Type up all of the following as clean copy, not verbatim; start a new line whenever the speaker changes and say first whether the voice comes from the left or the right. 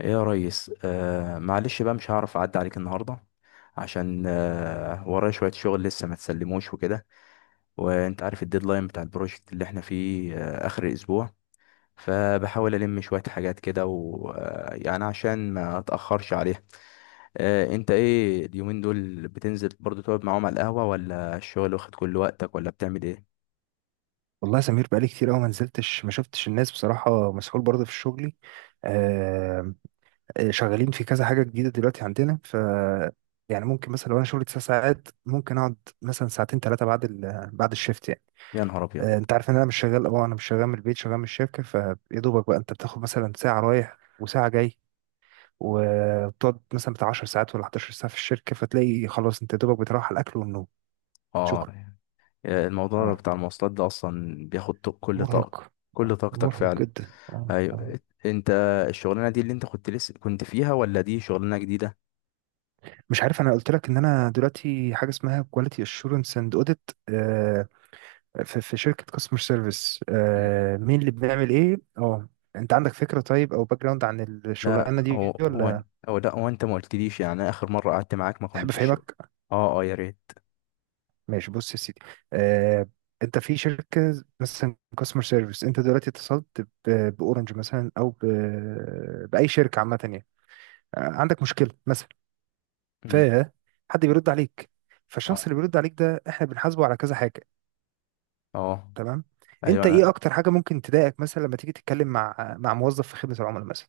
left: ايه يا ريس، معلش بقى، مش هعرف اعدي عليك النهارده. عشان ورايا شويه شغل لسه ما تسلموش وكده. وانت عارف الديدلاين بتاع البروجكت اللي احنا فيه اخر الاسبوع. فبحاول الم شويه حاجات كده، ويعني عشان ما اتاخرش عليها. انت ايه اليومين دول؟ بتنزل برضو تقعد معاهم على القهوه، ولا الشغل واخد كل وقتك، ولا بتعمل ايه؟
right: والله يا سمير، بقالي كتير قوي ما نزلتش، ما شفتش الناس بصراحة، مسحول برضه في شغلي. آه. شغالين في كذا حاجة جديدة دلوقتي عندنا. يعني ممكن مثلا لو انا شغلي 9 ساعات ممكن اقعد مثلا ساعتين ثلاثة بعد الشيفت يعني.
left: يا نهار ابيض!
right: انت عارف ان انا مش شغال، من البيت، شغال من الشركة، فيا دوبك بقى انت بتاخد مثلا ساعة رايح وساعة جاي، وتقعد مثلا بتاع 10 ساعات ولا 11 ساعة في الشركة، فتلاقي خلاص انت يا دوبك بتروح على الاكل والنوم.
left: اه.
right: شكرا.
left: الموضوع
right: اه.
left: بتاع المواصلات ده اصلا بياخد كل طاقه،
right: مرهق.
left: كل طاقتك
right: مرهق
left: فعلا.
right: جدا. اه.
left: ايوه. انت الشغلانه دي اللي انت كنت لسه كنت فيها، ولا دي شغلانه جديده؟
right: مش عارف، انا قلت لك ان انا دلوقتي حاجه اسمها كواليتي اشورنس اند اوديت في شركه كاستمر سيرفيس.
left: مم.
right: مين اللي بنعمل ايه؟ اه انت عندك فكره طيب او باك جراوند عن
left: لا،
right: الشغلانه
left: هو
right: دي
left: هو
right: ولا
left: او لا، هو انت ما قلتليش، يعني أنا اخر مره قعدت معاك ما
right: تحب
left: كنتش.
right: افهمك؟
left: اه اه، يا ريت.
right: ماشي، بص يا سيدي. آه، انت في شركه مثلا كاستمر سيرفيس، انت دلوقتي اتصلت باورنج مثلا، او باي شركه عامه يعني. آه، عندك مشكله مثلا،
left: مم.
right: فحد بيرد عليك. فالشخص
left: اه
right: اللي بيرد عليك ده احنا بنحاسبه على كذا حاجه.
left: اه.
right: تمام.
left: ايوه،
right: انت ايه
left: انا.
right: اكتر حاجه ممكن تضايقك مثلا لما تيجي تتكلم مع موظف في خدمه العملاء مثلا؟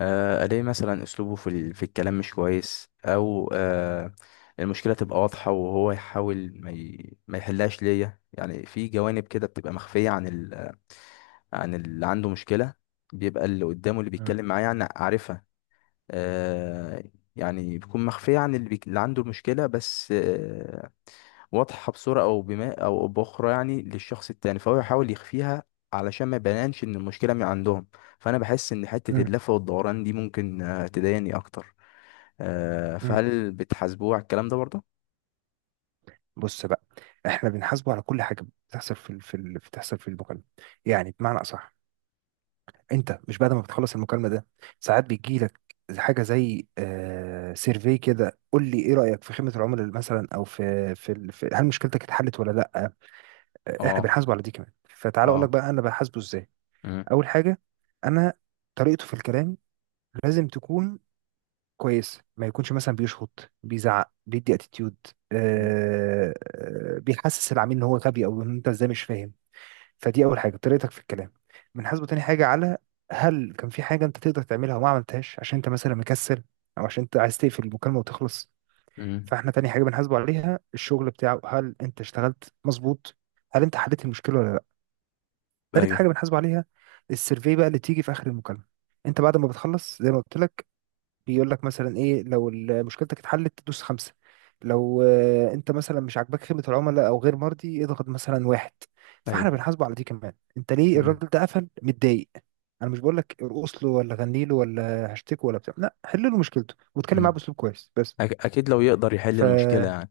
left: الاقي مثلا اسلوبه في الكلام مش كويس، او آه المشكله تبقى واضحه، وهو يحاول ما يحلهاش ليا، يعني في جوانب كده بتبقى مخفيه عن اللي عنده مشكله. بيبقى اللي قدامه، اللي
right: مم.
left: بيتكلم معاه، يعني عارفها. آه، يعني بتكون مخفية عن اللي عنده المشكلة، بس واضحة بصورة أو بما أو بأخرى يعني للشخص التاني، فهو يحاول يخفيها علشان ما يبانش إن المشكلة من عندهم. فأنا بحس إن حتة
right: مم.
left: اللف والدوران دي ممكن تضايقني أكتر.
right: مم.
left: فهل بتحاسبوه على الكلام ده برضه؟
right: بص بقى، احنا بنحاسبه على كل حاجه بتحصل بتحصل في المكالمه. يعني بمعنى اصح، انت مش بعد ما بتخلص المكالمه ده ساعات بيجي لك حاجه زي سيرفي كده، قول لي ايه رايك في خدمه العملاء مثلا، او في هل مشكلتك اتحلت ولا لا. آه، احنا
left: اه
right: بنحاسبه على دي كمان. فتعال اقول لك
left: اه.
right: بقى انا بحاسبه ازاي.
left: مم.
right: اول حاجه، انا طريقته في الكلام لازم تكون كويس، ما يكونش مثلا بيشخط، بيزعق، بيدي اتيتيود.
left: مم.
right: آه بيحسس العميل ان هو غبي، او ان انت ازاي مش فاهم. فدي اول حاجه، طريقتك في الكلام. بنحاسبه تاني حاجه على هل كان في حاجه انت تقدر تعملها وما عملتهاش، عشان انت مثلا مكسل، او عشان انت عايز تقفل المكالمه وتخلص.
left: مم.
right: فاحنا تاني حاجه بنحاسبه عليها الشغل بتاعه، هل انت اشتغلت مظبوط، هل انت حليت المشكله ولا لا. تالت
left: ايوه
right: حاجه بنحاسبه عليها السيرفي بقى اللي تيجي في اخر المكالمه. انت بعد ما بتخلص، زي ما قلت لك، بيقول لك مثلا ايه، لو مشكلتك اتحلت تدوس 5، لو آه، انت مثلا مش عاجباك خدمة العملاء او غير مرضي اضغط مثلا 1. فاحنا
left: ايوه.
right: بنحاسبه على دي كمان، انت ليه
left: مم.
right: الراجل ده قفل متضايق. انا مش بقول لك ارقص له ولا غني له ولا هشتكه ولا بتاع، لا، حل له مشكلته واتكلم معاه
left: مم.
right: باسلوب كويس بس.
left: اكيد لو يقدر يحل
right: ف
left: المشكله يعني.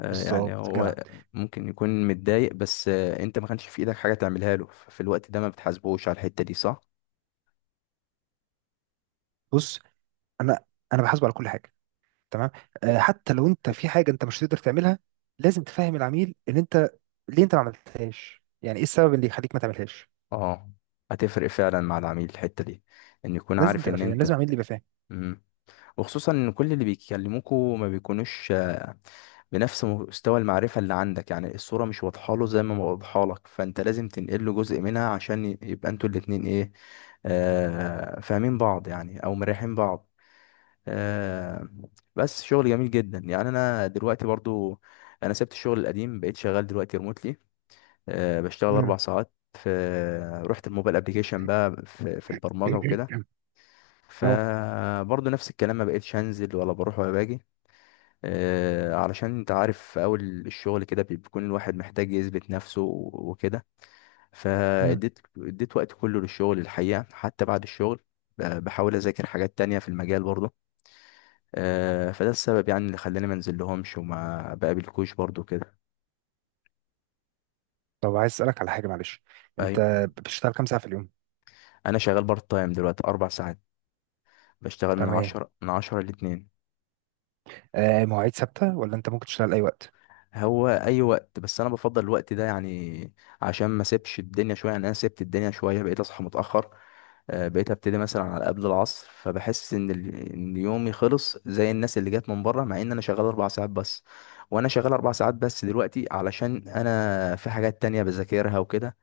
left: يعني
right: بالظبط
left: هو
right: جدع.
left: ممكن يكون متضايق، بس انت ما كانش في ايدك حاجه تعملها له، ففي الوقت ده ما بتحاسبوش على الحته دي، صح؟
right: بص، انا انا بحاسبه على كل حاجه. تمام؟ آه، حتى لو انت في حاجه انت مش هتقدر تعملها، لازم تفهم العميل ان انت ليه انت ما عملتهاش، يعني ايه السبب اللي يخليك ما تعملهاش.
left: اه. هتفرق فعلا مع العميل الحته دي، ان يكون
right: لازم
left: عارف
right: تبقى
left: ان
right: فاهم، لازم
left: انت.
right: عميل يبقى فاهم.
left: مم. وخصوصا ان كل اللي بيكلموكوا ما بيكونوش بنفس مستوى المعرفه اللي عندك، يعني الصوره مش واضحه له زي ما واضحه لك، فانت لازم تنقل له جزء منها عشان يبقى انتوا الاتنين ايه، فاهمين بعض يعني، او مريحين بعض. آه، بس شغل جميل جدا يعني. انا دلوقتي برضو، انا سبت الشغل القديم، بقيت شغال دلوقتي ريموتلي. بشتغل اربع
right: امم.
left: ساعات في، رحت الموبايل ابليكيشن بقى في البرمجه وكده.
right: اه.
left: فبرضو نفس الكلام، ما بقيتش هنزل ولا بروح ولا باجي. علشان انت عارف في اول الشغل كده بيكون الواحد محتاج يثبت نفسه وكده.
right: امم.
left: فاديت وقت كله للشغل الحقيقه، حتى بعد الشغل. بحاول اذاكر حاجات تانية في المجال برضو. فده السبب يعني اللي خلاني ما انزل لهمش وما بقابلكوش برضو كده.
right: طب عايز اسالك على حاجه معلش، انت
left: ايوه،
right: بتشتغل كام ساعه في اليوم؟
left: انا شغال بارت تايم دلوقتي، 4 ساعات. بشتغل من
right: تمام.
left: عشرة من عشرة لاتنين.
right: آه، مواعيد ثابته ولا انت ممكن تشتغل اي وقت؟
left: هو اي وقت، بس انا بفضل الوقت ده يعني عشان ما سيبش الدنيا شويه، يعني انا سبت الدنيا شويه بقيت اصحى متاخر. بقيت ابتدي مثلا على قبل العصر، فبحس ان ان يومي خلص زي الناس اللي جت من بره، مع ان انا شغال 4 ساعات بس. وانا شغال 4 ساعات بس دلوقتي علشان انا في حاجات تانية بذاكرها وكده،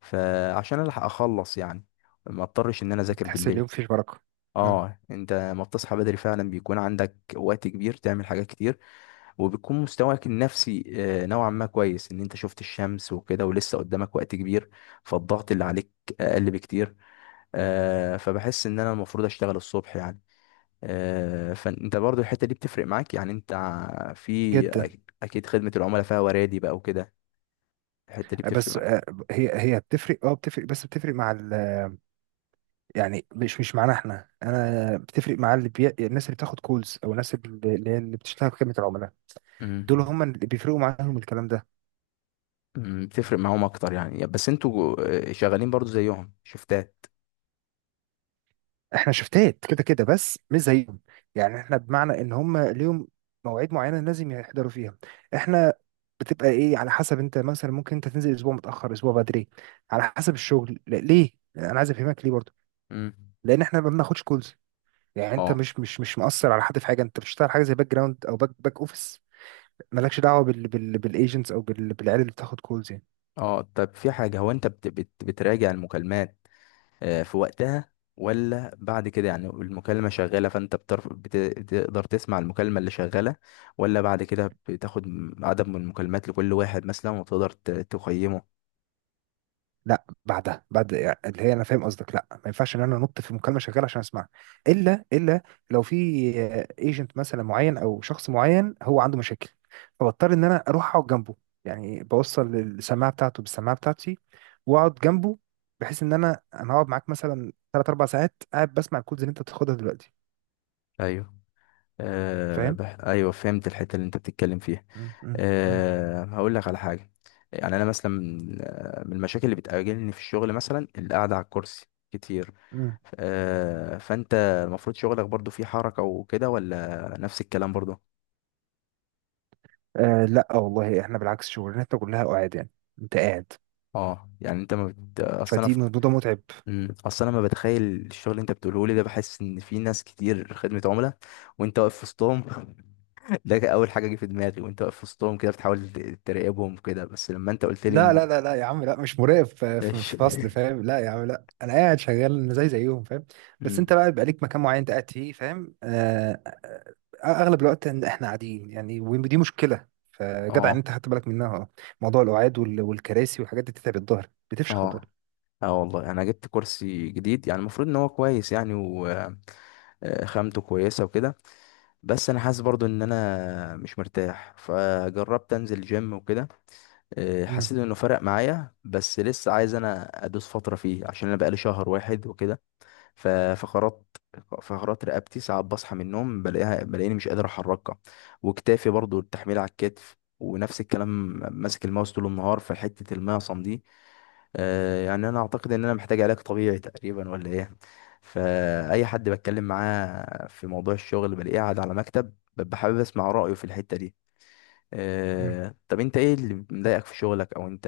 left: فعشان الحق اخلص يعني ما اضطرش ان انا
right: مم،
left: اذاكر
right: تحس
left: بالليل.
right: اليوم فيه بركه. امم.
left: اه. انت ما بتصحى بدري فعلا بيكون عندك وقت كبير تعمل حاجات كتير، وبيكون مستواك النفسي نوعا ما كويس، ان انت شفت الشمس وكده ولسه قدامك وقت كبير، فالضغط اللي عليك اقل بكتير. فبحس ان انا المفروض اشتغل الصبح يعني. فانت برضو الحتة دي بتفرق معاك يعني، انت في
right: جدا.
left: اكيد خدمة العملاء فيها ورادي بقى وكده. الحتة دي
right: آه،
left: بتفرق
right: بس آه،
left: معاك.
right: هي بتفرق، اه بتفرق، بس بتفرق مع ال يعني مش معانا احنا، انا بتفرق مع الناس اللي بتاخد كولز، او الناس اللي بتشتغل في خدمه العملاء. دول
left: مم.
right: هم اللي بيفرقوا معاهم الكلام ده.
left: مم، تفرق معاهم اكتر يعني، بس انتوا شغالين برضو زيهم شفتات.
right: احنا شفتات كده كده، بس مش زيهم. يعني احنا بمعنى ان هم ليهم مواعيد معينه لازم يحضروا فيها، احنا بتبقى ايه على حسب، انت مثلا ممكن انت تنزل اسبوع متاخر اسبوع بدري، على حسب الشغل. لا ليه، انا عايز افهمك ليه برضه،
left: مم.
right: لان احنا ما بناخدش كولز. يعني انت
left: اه
right: مش مؤثر على حد في حاجه، انت بتشتغل حاجه زي باك جراوند او باك اوفيس، مالكش دعوه بالايجنتس او بالعيال اللي بتاخد كولز.
left: اه. طب في حاجة، هو انت بت بت بتراجع المكالمات في وقتها، ولا بعد كده يعني؟ المكالمة شغالة فانت بتقدر تسمع المكالمة اللي شغالة، ولا بعد كده بتاخد عدد من المكالمات لكل واحد مثلا، وتقدر تقيمه؟
right: لا، بعدها يعني، اللي هي، انا فاهم قصدك، لا ما ينفعش ان انا انط في مكالمه شغاله عشان اسمعها. الا لو في ايجنت مثلا معين او شخص معين هو عنده مشاكل، فبضطر ان انا اروح اقعد جنبه، يعني بوصل السماعه بتاعته بالسماعه بتاعتي واقعد جنبه، بحيث ان انا هقعد معاك مثلا 3 4 ساعات قاعد بسمع الكودز اللي انت بتاخدها دلوقتي.
left: ايوه.
right: فاهم.
left: ايوه فهمت الحته اللي انت بتتكلم فيها.
right: مم.
left: هقول لك على حاجه. يعني انا مثلا من المشاكل اللي بتقابلني في الشغل مثلا، القعده على الكرسي كتير.
right: مم.
left: فانت، المفروض شغلك برضو فيه حركه وكده، ولا نفس الكلام برضو؟
right: آه لا والله، احنا بالعكس شغلانتنا كلها قعاد يعني، انت قاعد،
left: اه. يعني انت ما بت...
right: فدي موضوع متعب.
left: مم، اصل انا ما بتخيل الشغل اللي انت بتقوله لي ده، بحس ان في ناس كتير خدمه عملاء وانت واقف في وسطهم. ده كان اول حاجه جه في دماغي، وانت واقف في وسطهم كده بتحاول تراقبهم كده، بس لما انت قلت لي
right: لا لا
left: ان...
right: لا لا يا عم، لا مش مراقب، في في-
left: ايش؟
right: في فصل، فاهم؟ لا يا عم، لا انا قاعد شغال زيهم، فاهم؟ بس انت
left: مم.
right: بقى بيبقى ليك مكان معين انت قاعد فيه، فاهم؟ آه، اغلب الوقت إن احنا قاعدين يعني، ودي مشكله، فجدع ان
left: اه
right: انت خدت بالك منها. اه، موضوع القعاد والكراسي والحاجات دي بتتعب الظهر، بتفشخ الظهر.
left: اه اه. والله انا جبت كرسي جديد، يعني المفروض ان هو كويس يعني، و خامته كويسه وكده. بس انا حاسس برضو ان انا مش مرتاح، فجربت انزل جيم وكده.
right: مم.
left: حسيت انه فرق معايا، بس لسه عايز انا ادوس فتره فيه عشان انا بقالي شهر واحد وكده. ف- فقرات فقرات رقبتي ساعات بصحى من النوم بلاقيني مش قادر احركها، وكتافي برضو التحميل على الكتف ونفس الكلام. ماسك الماوس طول النهار في حتة المعصم دي. يعني انا اعتقد ان انا محتاج علاج طبيعي تقريبا، ولا ايه؟ فاي حد بتكلم معاه في موضوع الشغل بلاقيه قاعد على مكتب، ببقى حابب اسمع رأيه في الحتة دي.
right: مم.
left: طب انت ايه اللي مضايقك في شغلك، او انت.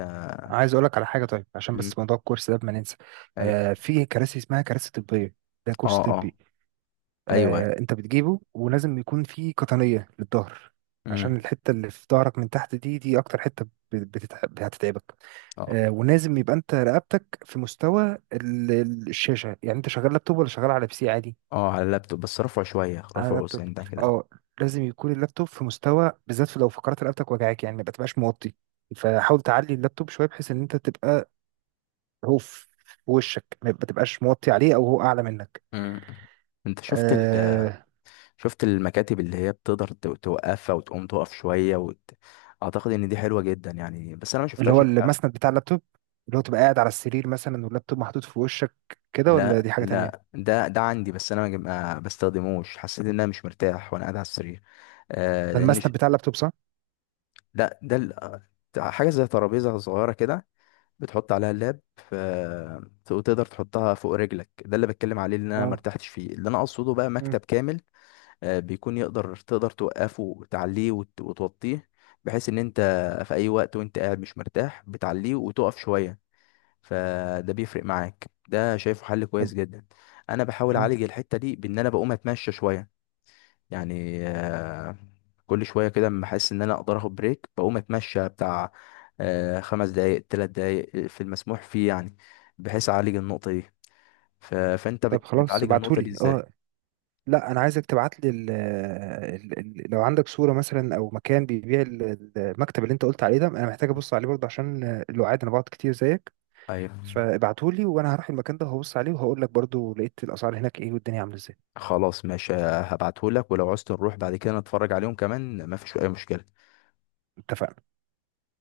right: عايز اقول لك على حاجه، طيب عشان
left: مم.
right: بس موضوع الكورس ده ما ننسى.
left: ايوه.
right: آه، في كراسي اسمها كراسي طبيه، ده كورس
left: اه اه.
right: طبي.
left: ايوه
right: آه،
left: ايوه.
right: انت بتجيبه ولازم يكون في قطنية للظهر، عشان
left: مم.
right: الحتة اللي في ظهرك من تحت دي، دي اكتر حتة بتتعب، هتتعبك.
left: اه
right: آه، ولازم يبقى انت رقبتك في مستوى الشاشة، يعني انت شغال لابتوب ولا شغال على بي سي عادي؟
left: اه. على اللابتوب بس، رفعه شوية
right: على
left: رفعه
right: لابتوب.
left: سنة كده.
right: اه، لازم يكون اللابتوب في مستوى، بالذات في لو فقرات رقبتك وجعاك، يعني ما تبقاش موطي. فحاول تعلي اللابتوب شوية بحيث ان انت تبقى، هو في وشك، ما تبقاش موطي عليه او هو اعلى منك.
left: مم. انت
right: آه،
left: شفت المكاتب اللي هي بتقدر توقفها وتقوم تقف شوية اعتقد ان دي حلوة جدا يعني، بس انا ما
right: اللي
left: شفتهاش
right: هو
left: الحقيقة.
right: المسند بتاع اللابتوب، اللي هو تبقى قاعد على السرير مثلا واللابتوب محطوط في وشك كده، ولا
left: لا
right: دي حاجة
left: لا،
right: تانية؟
left: ده عندي بس انا ما بستخدموش، حسيت ان انا مش مرتاح وانا قاعد على السرير. آه
right: ده
left: لان ش...
right: المسند بتاع اللابتوب صح؟
left: لا، حاجة زي ترابيزة صغيرة كده، بتحط عليها اللاب، آه، وتقدر تحطها فوق رجلك، ده اللي بتكلم عليه اللي انا ما
right: اه.
left: ارتحتش فيه. اللي انا اقصده بقى
right: مم.
left: مكتب كامل، بيكون تقدر توقفه وتعليه وتوطيه، بحيث ان انت في اي وقت وانت قاعد مش مرتاح بتعليه وتقف شوية، فده بيفرق معاك، ده شايفه حل
right: طب،
left: كويس جدا. انا بحاول
right: اه
left: اعالج الحتة دي بان انا بقوم اتمشى شوية، يعني كل شوية كده لما احس ان انا اقدر اخد بريك، بقوم اتمشى بتاع 5 دقايق 3 دقايق، في المسموح فيه يعني، بحيث اعالج النقطة دي. فانت
right: طب خلاص
left: بتعالج النقطة دي
right: ابعتهولي،
left: ازاي؟
right: اه لا، انا عايزك تبعت لي لو عندك صورة مثلا او مكان بيبيع المكتب اللي انت قلت عليه ده، انا محتاج ابص عليه برضه، عشان اللي انا بقعد كتير زيك،
left: ايوه
right: فابعتهولي وانا هروح المكان ده وهبص عليه وهقول لك برضه لقيت الاسعار هناك ايه والدنيا عاملة ازاي.
left: خلاص ماشي، هبعتهولك، ولو عوزت نروح بعد كده نتفرج عليهم كمان مفيش اي مشكلة.
right: اتفقنا.